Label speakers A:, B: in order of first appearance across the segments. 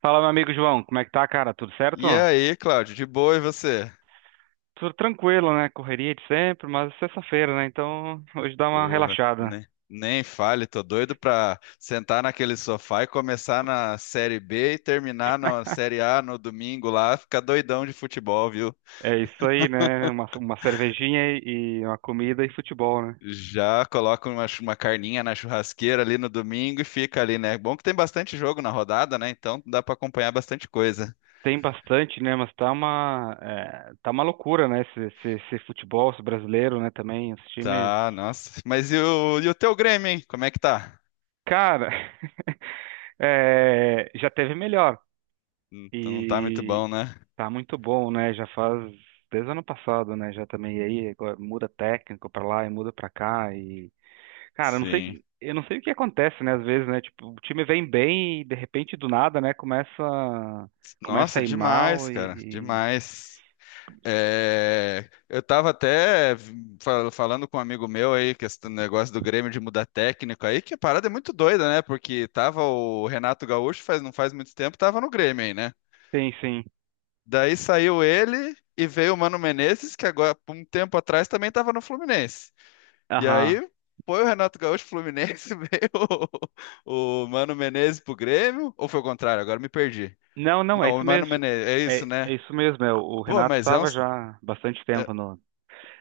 A: Fala, meu amigo João, como é que tá, cara? Tudo certo?
B: E aí, Cláudio, de boa e você?
A: Tudo tranquilo, né? Correria de sempre, mas é sexta-feira, né? Então, hoje dá uma
B: Porra,
A: relaxada.
B: né? Nem fale, tô doido pra sentar naquele sofá e começar na Série B e terminar na Série A no domingo lá, ficar doidão de futebol, viu?
A: É isso aí, né? Uma cervejinha e uma comida e futebol, né?
B: Já coloca uma, uma carninha na churrasqueira ali no domingo e fica ali, né? Bom que tem bastante jogo na rodada, né? Então dá pra acompanhar bastante coisa.
A: Tem bastante, né? Mas tá tá uma loucura, né? Esse futebol esse brasileiro, né? Também, os times.
B: Tá, nossa. Mas e o teu Grêmio, hein? Como é que tá?
A: Cara, é, já teve melhor.
B: Não tá muito
A: E
B: bom, né?
A: Tá muito bom, né? Já faz desde o ano passado, né? Já também e aí agora muda técnico pra lá e muda pra cá e cara, eu não sei,
B: Sim.
A: eu não sei o que acontece, né? Às vezes, né? Tipo, o time vem bem e de repente do nada, né? Começa, começa
B: Nossa,
A: a ir
B: demais,
A: mal e,
B: cara,
A: e...
B: demais. É, eu estava até falando com um amigo meu aí, que esse negócio do Grêmio de mudar técnico aí, que a parada é muito doida, né? Porque tava o Renato Gaúcho, faz, não faz muito tempo, tava no Grêmio aí, né?
A: Sim, sim.
B: Daí saiu ele e veio o Mano Menezes, que agora, por um tempo atrás, também tava no Fluminense. E
A: Aham.
B: aí foi o Renato Gaúcho pro Fluminense, veio o Mano Menezes pro Grêmio, ou foi o contrário? Agora me perdi.
A: Não, não, é
B: Não,
A: isso
B: o Mano
A: mesmo.
B: Menezes, é
A: É,
B: isso,
A: é
B: né?
A: isso mesmo. É, o
B: Pô,
A: Renato
B: mas é
A: estava
B: uns.
A: já há bastante
B: É.
A: tempo no.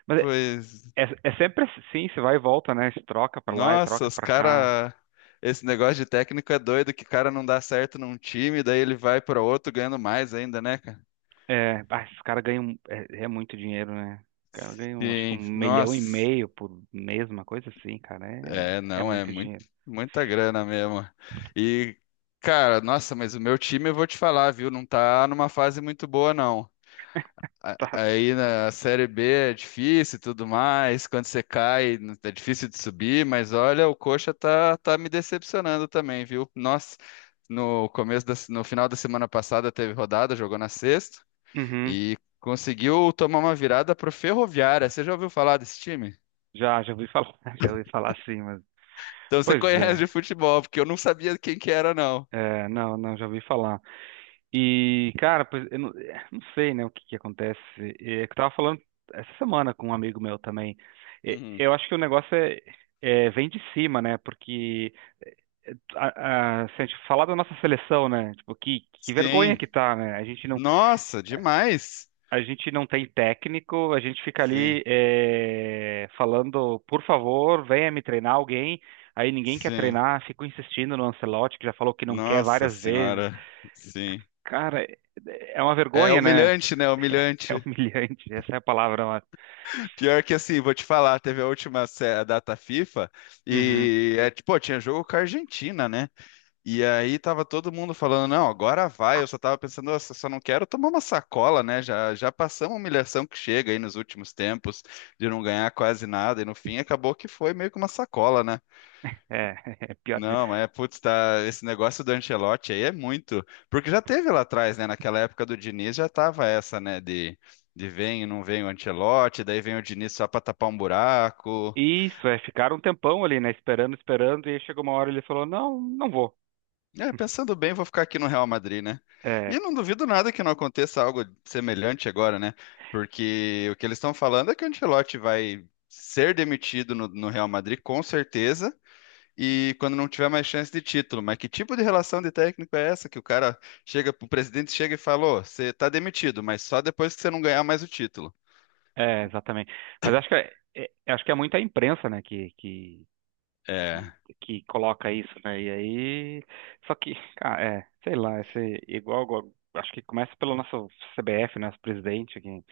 A: Mas é,
B: Pois.
A: é, é sempre assim, você vai e volta, né? Se troca pra lá e
B: Nossa,
A: troca
B: os
A: pra cá.
B: cara. Esse negócio de técnico é doido, que o cara não dá certo num time, daí ele vai para outro ganhando mais ainda, né, cara?
A: É, ah, esses caras ganham muito dinheiro, né? Os caras ganham, acho que
B: Sim,
A: um milhão e
B: nossa.
A: meio por mês, uma coisa assim, cara.
B: É,
A: É, é
B: não, é
A: muito
B: muito,
A: dinheiro.
B: muita grana mesmo. E, cara, nossa, mas o meu time, eu vou te falar, viu? Não tá numa fase muito boa, não.
A: Tá.
B: Aí na Série B é difícil e tudo mais. Quando você cai, é difícil de subir, mas olha, o Coxa tá me decepcionando também, viu? Nossa, no final da semana passada teve rodada, jogou na sexta
A: Uhum.
B: e conseguiu tomar uma virada pro Ferroviária. Você já ouviu falar desse time?
A: Já ouvi falar, já ouvi falar sim, mas.
B: Então você
A: Pois
B: conhece de
A: é.
B: futebol, porque eu não sabia quem que era, não.
A: É, não, não, já ouvi falar. E, cara, pois, eu não sei, né, o que que acontece. É, é que eu tava falando essa semana com um amigo meu também. É,
B: Uhum.
A: eu acho que o negócio é, vem de cima, né? Porque se a gente falar da nossa seleção, né? Tipo, que vergonha
B: Sim.
A: que tá, né?
B: Nossa, demais.
A: A gente não tem técnico, a gente fica ali
B: Sim,
A: falando, por favor, venha me treinar alguém. Aí ninguém quer
B: sim.
A: treinar, fico insistindo no Ancelotti, que já falou que não quer
B: Nossa
A: várias vezes.
B: senhora. Sim.
A: Cara, é uma
B: É
A: vergonha, né?
B: humilhante, né?
A: É
B: Humilhante.
A: humilhante, essa é a palavra, mano.
B: Pior que assim, vou te falar, teve a última a data FIFA
A: Uhum,
B: e é tipo, pô, tinha jogo com a Argentina, né? E aí tava todo mundo falando, não, agora vai. Eu só tava pensando, nossa, só não quero tomar uma sacola, né? Já passamos a humilhação que chega aí nos últimos tempos de não ganhar quase nada e no fim acabou que foi meio que uma sacola, né?
A: é, é pior.
B: Não, mas é, putz, tá, esse negócio do Ancelotti aí é muito, porque já teve lá atrás, né, naquela época do Diniz já tava essa, né, de vem e não vem o Ancelotti, daí vem o Diniz só pra tapar um buraco.
A: Isso, é, ficaram um tempão ali, né? Esperando, esperando, e aí chegou uma hora e ele falou: Não, não vou.
B: É, pensando bem, vou ficar aqui no Real Madrid, né?
A: É,
B: E não duvido nada que não aconteça algo semelhante agora, né? Porque o que eles estão falando é que o Ancelotti vai ser demitido no Real Madrid com certeza e quando não tiver mais chance de título. Mas que tipo de relação de técnico é essa que o cara chega, o presidente chega e fala, "Ô, você tá demitido, mas só depois que você não ganhar mais o título."
A: É, exatamente. Mas acho que é, acho que é muita imprensa, né,
B: É,
A: que coloca isso, né? E aí, só que, cara, é, sei lá, esse, igual, acho que começa pelo nosso CBF, nosso presidente, que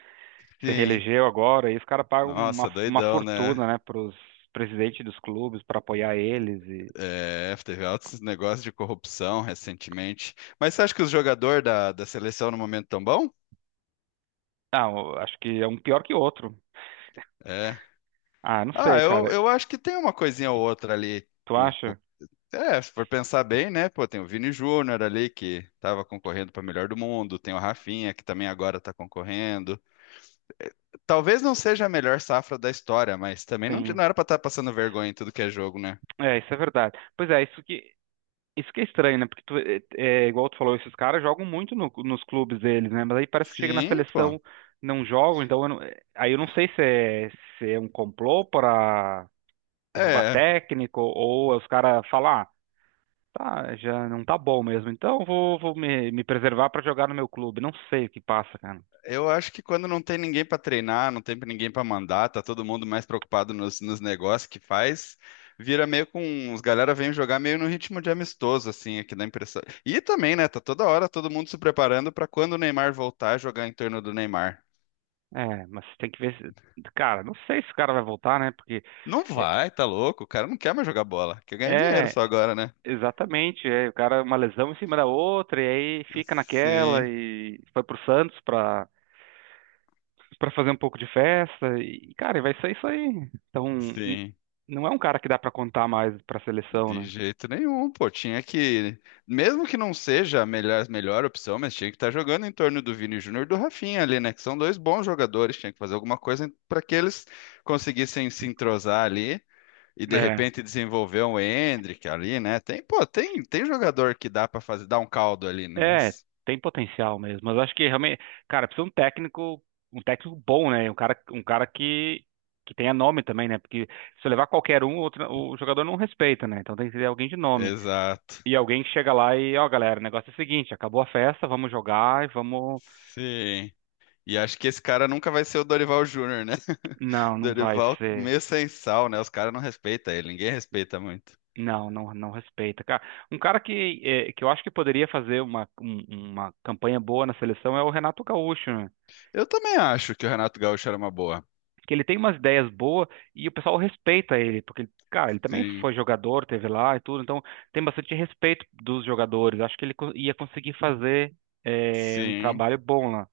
A: se
B: sim.
A: reelegeu agora, e os caras pagam uma,
B: Nossa,
A: uma
B: doidão, né?
A: fortuna, né, pros presidentes dos clubes para apoiar eles e
B: É, teve altos negócios de corrupção recentemente. Mas você acha que os jogadores da seleção no momento tão bom?
A: ah, eu acho que é um pior que outro.
B: É.
A: Ah, não sei,
B: Ah, eu,
A: cara.
B: eu acho que tem uma coisinha ou outra ali.
A: Tu acha?
B: É, se for pensar bem, né? Pô, tem o Vini Júnior ali que estava concorrendo para melhor do mundo, tem o Rafinha que também agora está concorrendo. Talvez não seja a melhor safra da história, mas também não,
A: Sim.
B: não era para estar passando vergonha em tudo que é jogo, né?
A: É, isso é verdade. Pois é, isso que Isso que é estranho, né? Porque é igual tu falou, esses caras jogam muito nos clubes deles, né? Mas aí parece que chega na
B: Sim, pô.
A: seleção, não jogam, então eu aí eu não sei se é, se é um complô para derrubar
B: É.
A: técnico ou os caras falar, ah, tá, já não tá bom mesmo, então vou, me preservar para jogar no meu clube. Não sei o que passa, cara.
B: Eu acho que quando não tem ninguém para treinar, não tem ninguém para mandar, tá todo mundo mais preocupado nos negócios que faz, vira meio com os galera vêm jogar meio no ritmo de amistoso assim, aqui dá a impressão. E também, né, tá toda hora todo mundo se preparando para quando o Neymar voltar jogar em torno do Neymar.
A: É, mas tem que ver se, cara, não sei se o cara vai voltar, né? Porque
B: Não
A: é,
B: vai, tá louco? O cara não quer mais jogar bola, quer ganhar dinheiro
A: é
B: só agora, né?
A: Exatamente, é, o cara uma lesão em cima da outra e aí fica naquela
B: Sim,
A: e foi pro Santos pra, pra fazer um pouco de festa e cara, e vai ser isso aí. Então,
B: sim.
A: não é um cara que dá pra contar mais pra seleção,
B: De
A: né?
B: jeito nenhum, pô. Tinha que, mesmo que não seja a melhor, melhor opção, mas tinha que estar jogando em torno do Vini Júnior e do Rafinha ali, né? Que são dois bons jogadores. Tinha que fazer alguma coisa para que eles conseguissem se entrosar ali e de
A: É,
B: repente desenvolver um Endrick ali, né? Tem, pô, tem jogador que dá para fazer, dar um caldo ali, né?
A: é,
B: Mas...
A: tem potencial mesmo, mas eu acho que realmente, cara, precisa um técnico bom, né? Um cara que tenha nome também, né? Porque se eu levar qualquer um, outro, o jogador não respeita, né? Então tem que ter alguém de nome.
B: Exato.
A: E alguém chega lá e, ó, galera, o negócio é o seguinte, acabou a festa, vamos jogar e vamos.
B: Sim. E acho que esse cara nunca vai ser o Dorival Júnior, né?
A: Não, não vai
B: Dorival
A: ser.
B: meio sem sal, né? Os caras não respeitam ele, ninguém respeita muito.
A: Não, não, não respeita. Cara, um cara que, eh, que eu acho que poderia fazer uma campanha boa na seleção é o Renato Gaúcho, né?
B: Eu também acho que o Renato Gaúcho era uma boa.
A: Que ele tem umas ideias boas e o pessoal respeita ele, porque, cara, ele também
B: Sim,
A: foi jogador, teve lá e tudo, então tem bastante respeito dos jogadores. Acho que ele ia conseguir fazer, eh, um
B: sim,
A: trabalho bom lá.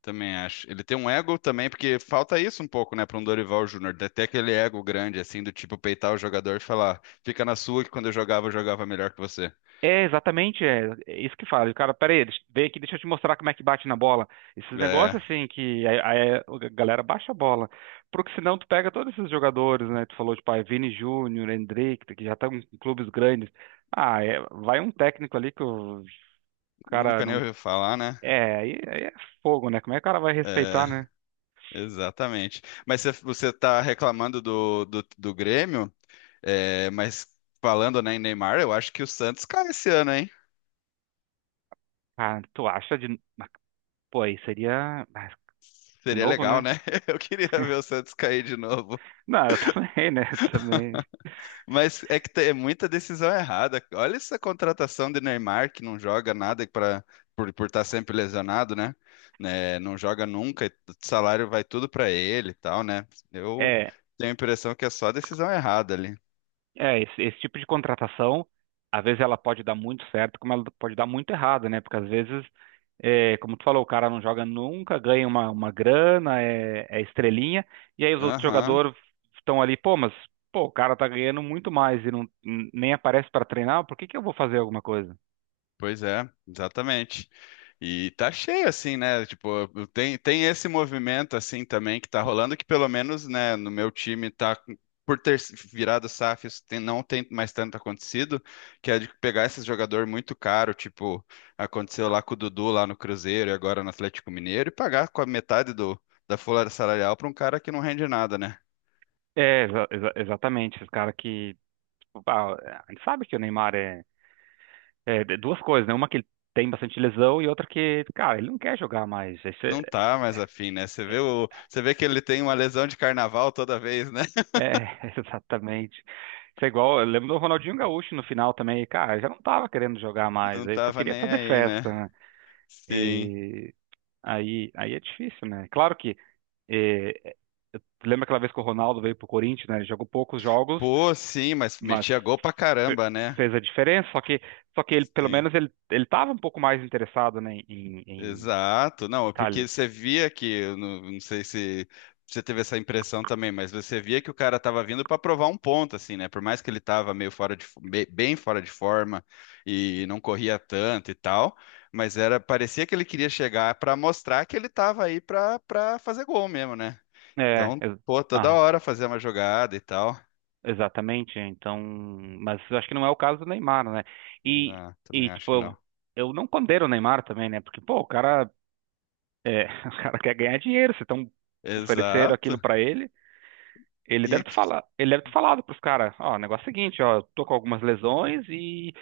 B: também acho. Ele tem um ego também, porque falta isso um pouco, né, para um Dorival Júnior, de ter até aquele ego grande, assim, do tipo peitar o jogador e falar, fica na sua que quando eu jogava melhor que você.
A: É, exatamente, é, é isso que fala. O cara, pera aí, vem aqui, deixa eu te mostrar como é que bate na bola. Esses negócios
B: É,
A: assim que a galera baixa a bola. Porque senão tu pega todos esses jogadores, né? Tu falou, de pai Vini Júnior, Hendrick, que já estão em clubes grandes. Ah, é, vai um técnico ali que o cara
B: nunca nem
A: não.
B: ouviu falar, né?
A: É, aí, aí é fogo, né? Como é que o cara vai
B: É,
A: respeitar, né?
B: exatamente. Mas você tá reclamando do, do Grêmio, é, mas falando, né, em Neymar, eu acho que o Santos cai esse ano, hein?
A: Ah, tu acha de. Mas, pô, aí seria. Mas, de
B: Seria
A: novo,
B: legal,
A: né?
B: né? Eu queria ver o Santos cair de novo.
A: Não, eu também, né? Também.
B: Mas é que é muita decisão errada. Olha essa contratação de Neymar que não joga nada para por estar sempre lesionado, né? Né, não joga nunca, e o salário vai tudo para ele e tal, né? Eu
A: É,
B: tenho a impressão que é só decisão errada ali.
A: É, esse tipo de contratação, às vezes ela pode dar muito certo, como ela pode dar muito errado, né? Porque às vezes, é, como tu falou, o cara não joga nunca, ganha uma grana, é estrelinha, e aí os outros
B: Aham.
A: jogadores estão ali, pô, mas pô, o cara tá ganhando muito mais e não, nem aparece para treinar, por que que eu vou fazer alguma coisa?
B: Pois é, exatamente. E tá cheio assim, né? Tipo, tem, tem esse movimento assim também que tá rolando, que pelo menos, né, no meu time tá por ter virado SAF, isso não tem mais tanto acontecido, que é de pegar esses jogador muito caro, tipo, aconteceu lá com o Dudu lá no Cruzeiro e agora no Atlético Mineiro, e pagar com a metade do, da folha salarial pra um cara que não rende nada, né?
A: É, exatamente, esse cara que, tipo, ah, a gente sabe que o Neymar é, duas coisas, né? Uma que ele tem bastante lesão e outra que, cara, ele não quer jogar mais.
B: Não tá mais afim, né? Você vê o, você vê que ele tem uma lesão de carnaval toda vez, né?
A: É, exatamente. Isso é igual, eu lembro do Ronaldinho Gaúcho no final também, cara, já não tava querendo jogar mais,
B: Não
A: aí só
B: tava
A: queria
B: nem
A: fazer
B: aí, né?
A: festa, né?
B: Sim.
A: E aí, aí é difícil, né? Claro que eh, eu lembro aquela vez que o Ronaldo veio pro Corinthians, né? Ele jogou poucos jogos,
B: Pô, sim, mas
A: mas
B: metia gol pra
A: fe-
B: caramba, né?
A: fez a diferença, só que ele pelo
B: Sim.
A: menos ele tava um pouco mais interessado, né, em
B: Exato. Não, é
A: tá
B: porque
A: ali.
B: você via que, eu não, não sei se você teve essa impressão também, mas você via que o cara tava vindo pra provar um ponto, assim, né? Por mais que ele tava meio fora de, bem fora de forma e não corria tanto e tal, mas era, parecia que ele queria chegar pra mostrar que ele tava aí pra para fazer gol mesmo, né?
A: É,
B: Então,
A: ex-
B: pô, toda hora fazer uma jogada e tal.
A: Exatamente, então, mas eu acho que não é o caso do Neymar, né? E,
B: Não,
A: e
B: também
A: tipo,
B: acho que não.
A: eu não condeno o Neymar também, né? Porque, pô, o cara, é, o cara quer ganhar dinheiro, se estão ofereceram aquilo
B: Exato.
A: pra ele,
B: E
A: ele deve ter falado pros caras, ó, o negócio é o seguinte, ó, tô com algumas lesões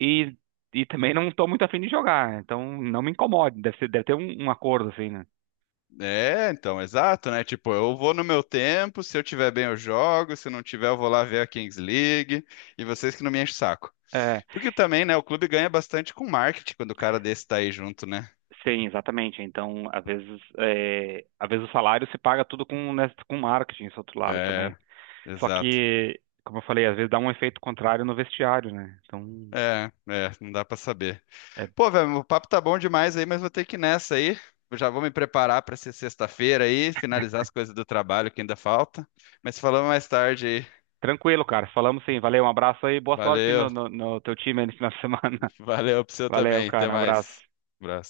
A: e, e também não tô muito afim de jogar, então não me incomode, deve ter um, um acordo assim, né?
B: é, então, exato, né? Tipo, eu vou no meu tempo, se eu tiver bem eu jogo, se não tiver eu vou lá ver a Kings League, e vocês que não me enchem o saco.
A: É,
B: Porque também, né, o clube ganha bastante com marketing quando o cara desse tá aí junto, né?
A: sim, exatamente. Então, às vezes, é, às vezes o salário se paga tudo com, né, com marketing, esse outro lado também.
B: É,
A: Só
B: exato.
A: que, como eu falei, às vezes dá um efeito contrário no vestiário, né? Então,
B: É, é, não dá pra saber.
A: é
B: Pô, velho, o papo tá bom demais aí, mas vou ter que ir nessa aí. Eu já vou me preparar pra ser sexta-feira aí, finalizar as coisas do trabalho que ainda falta. Mas falamos mais tarde aí.
A: tranquilo, cara. Falamos sim. Valeu, um abraço aí. Boa sorte
B: Valeu,
A: no teu time aí no final de semana.
B: valeu pro seu
A: Valeu,
B: também. Até
A: cara. Um
B: mais.
A: abraço.
B: Abraço.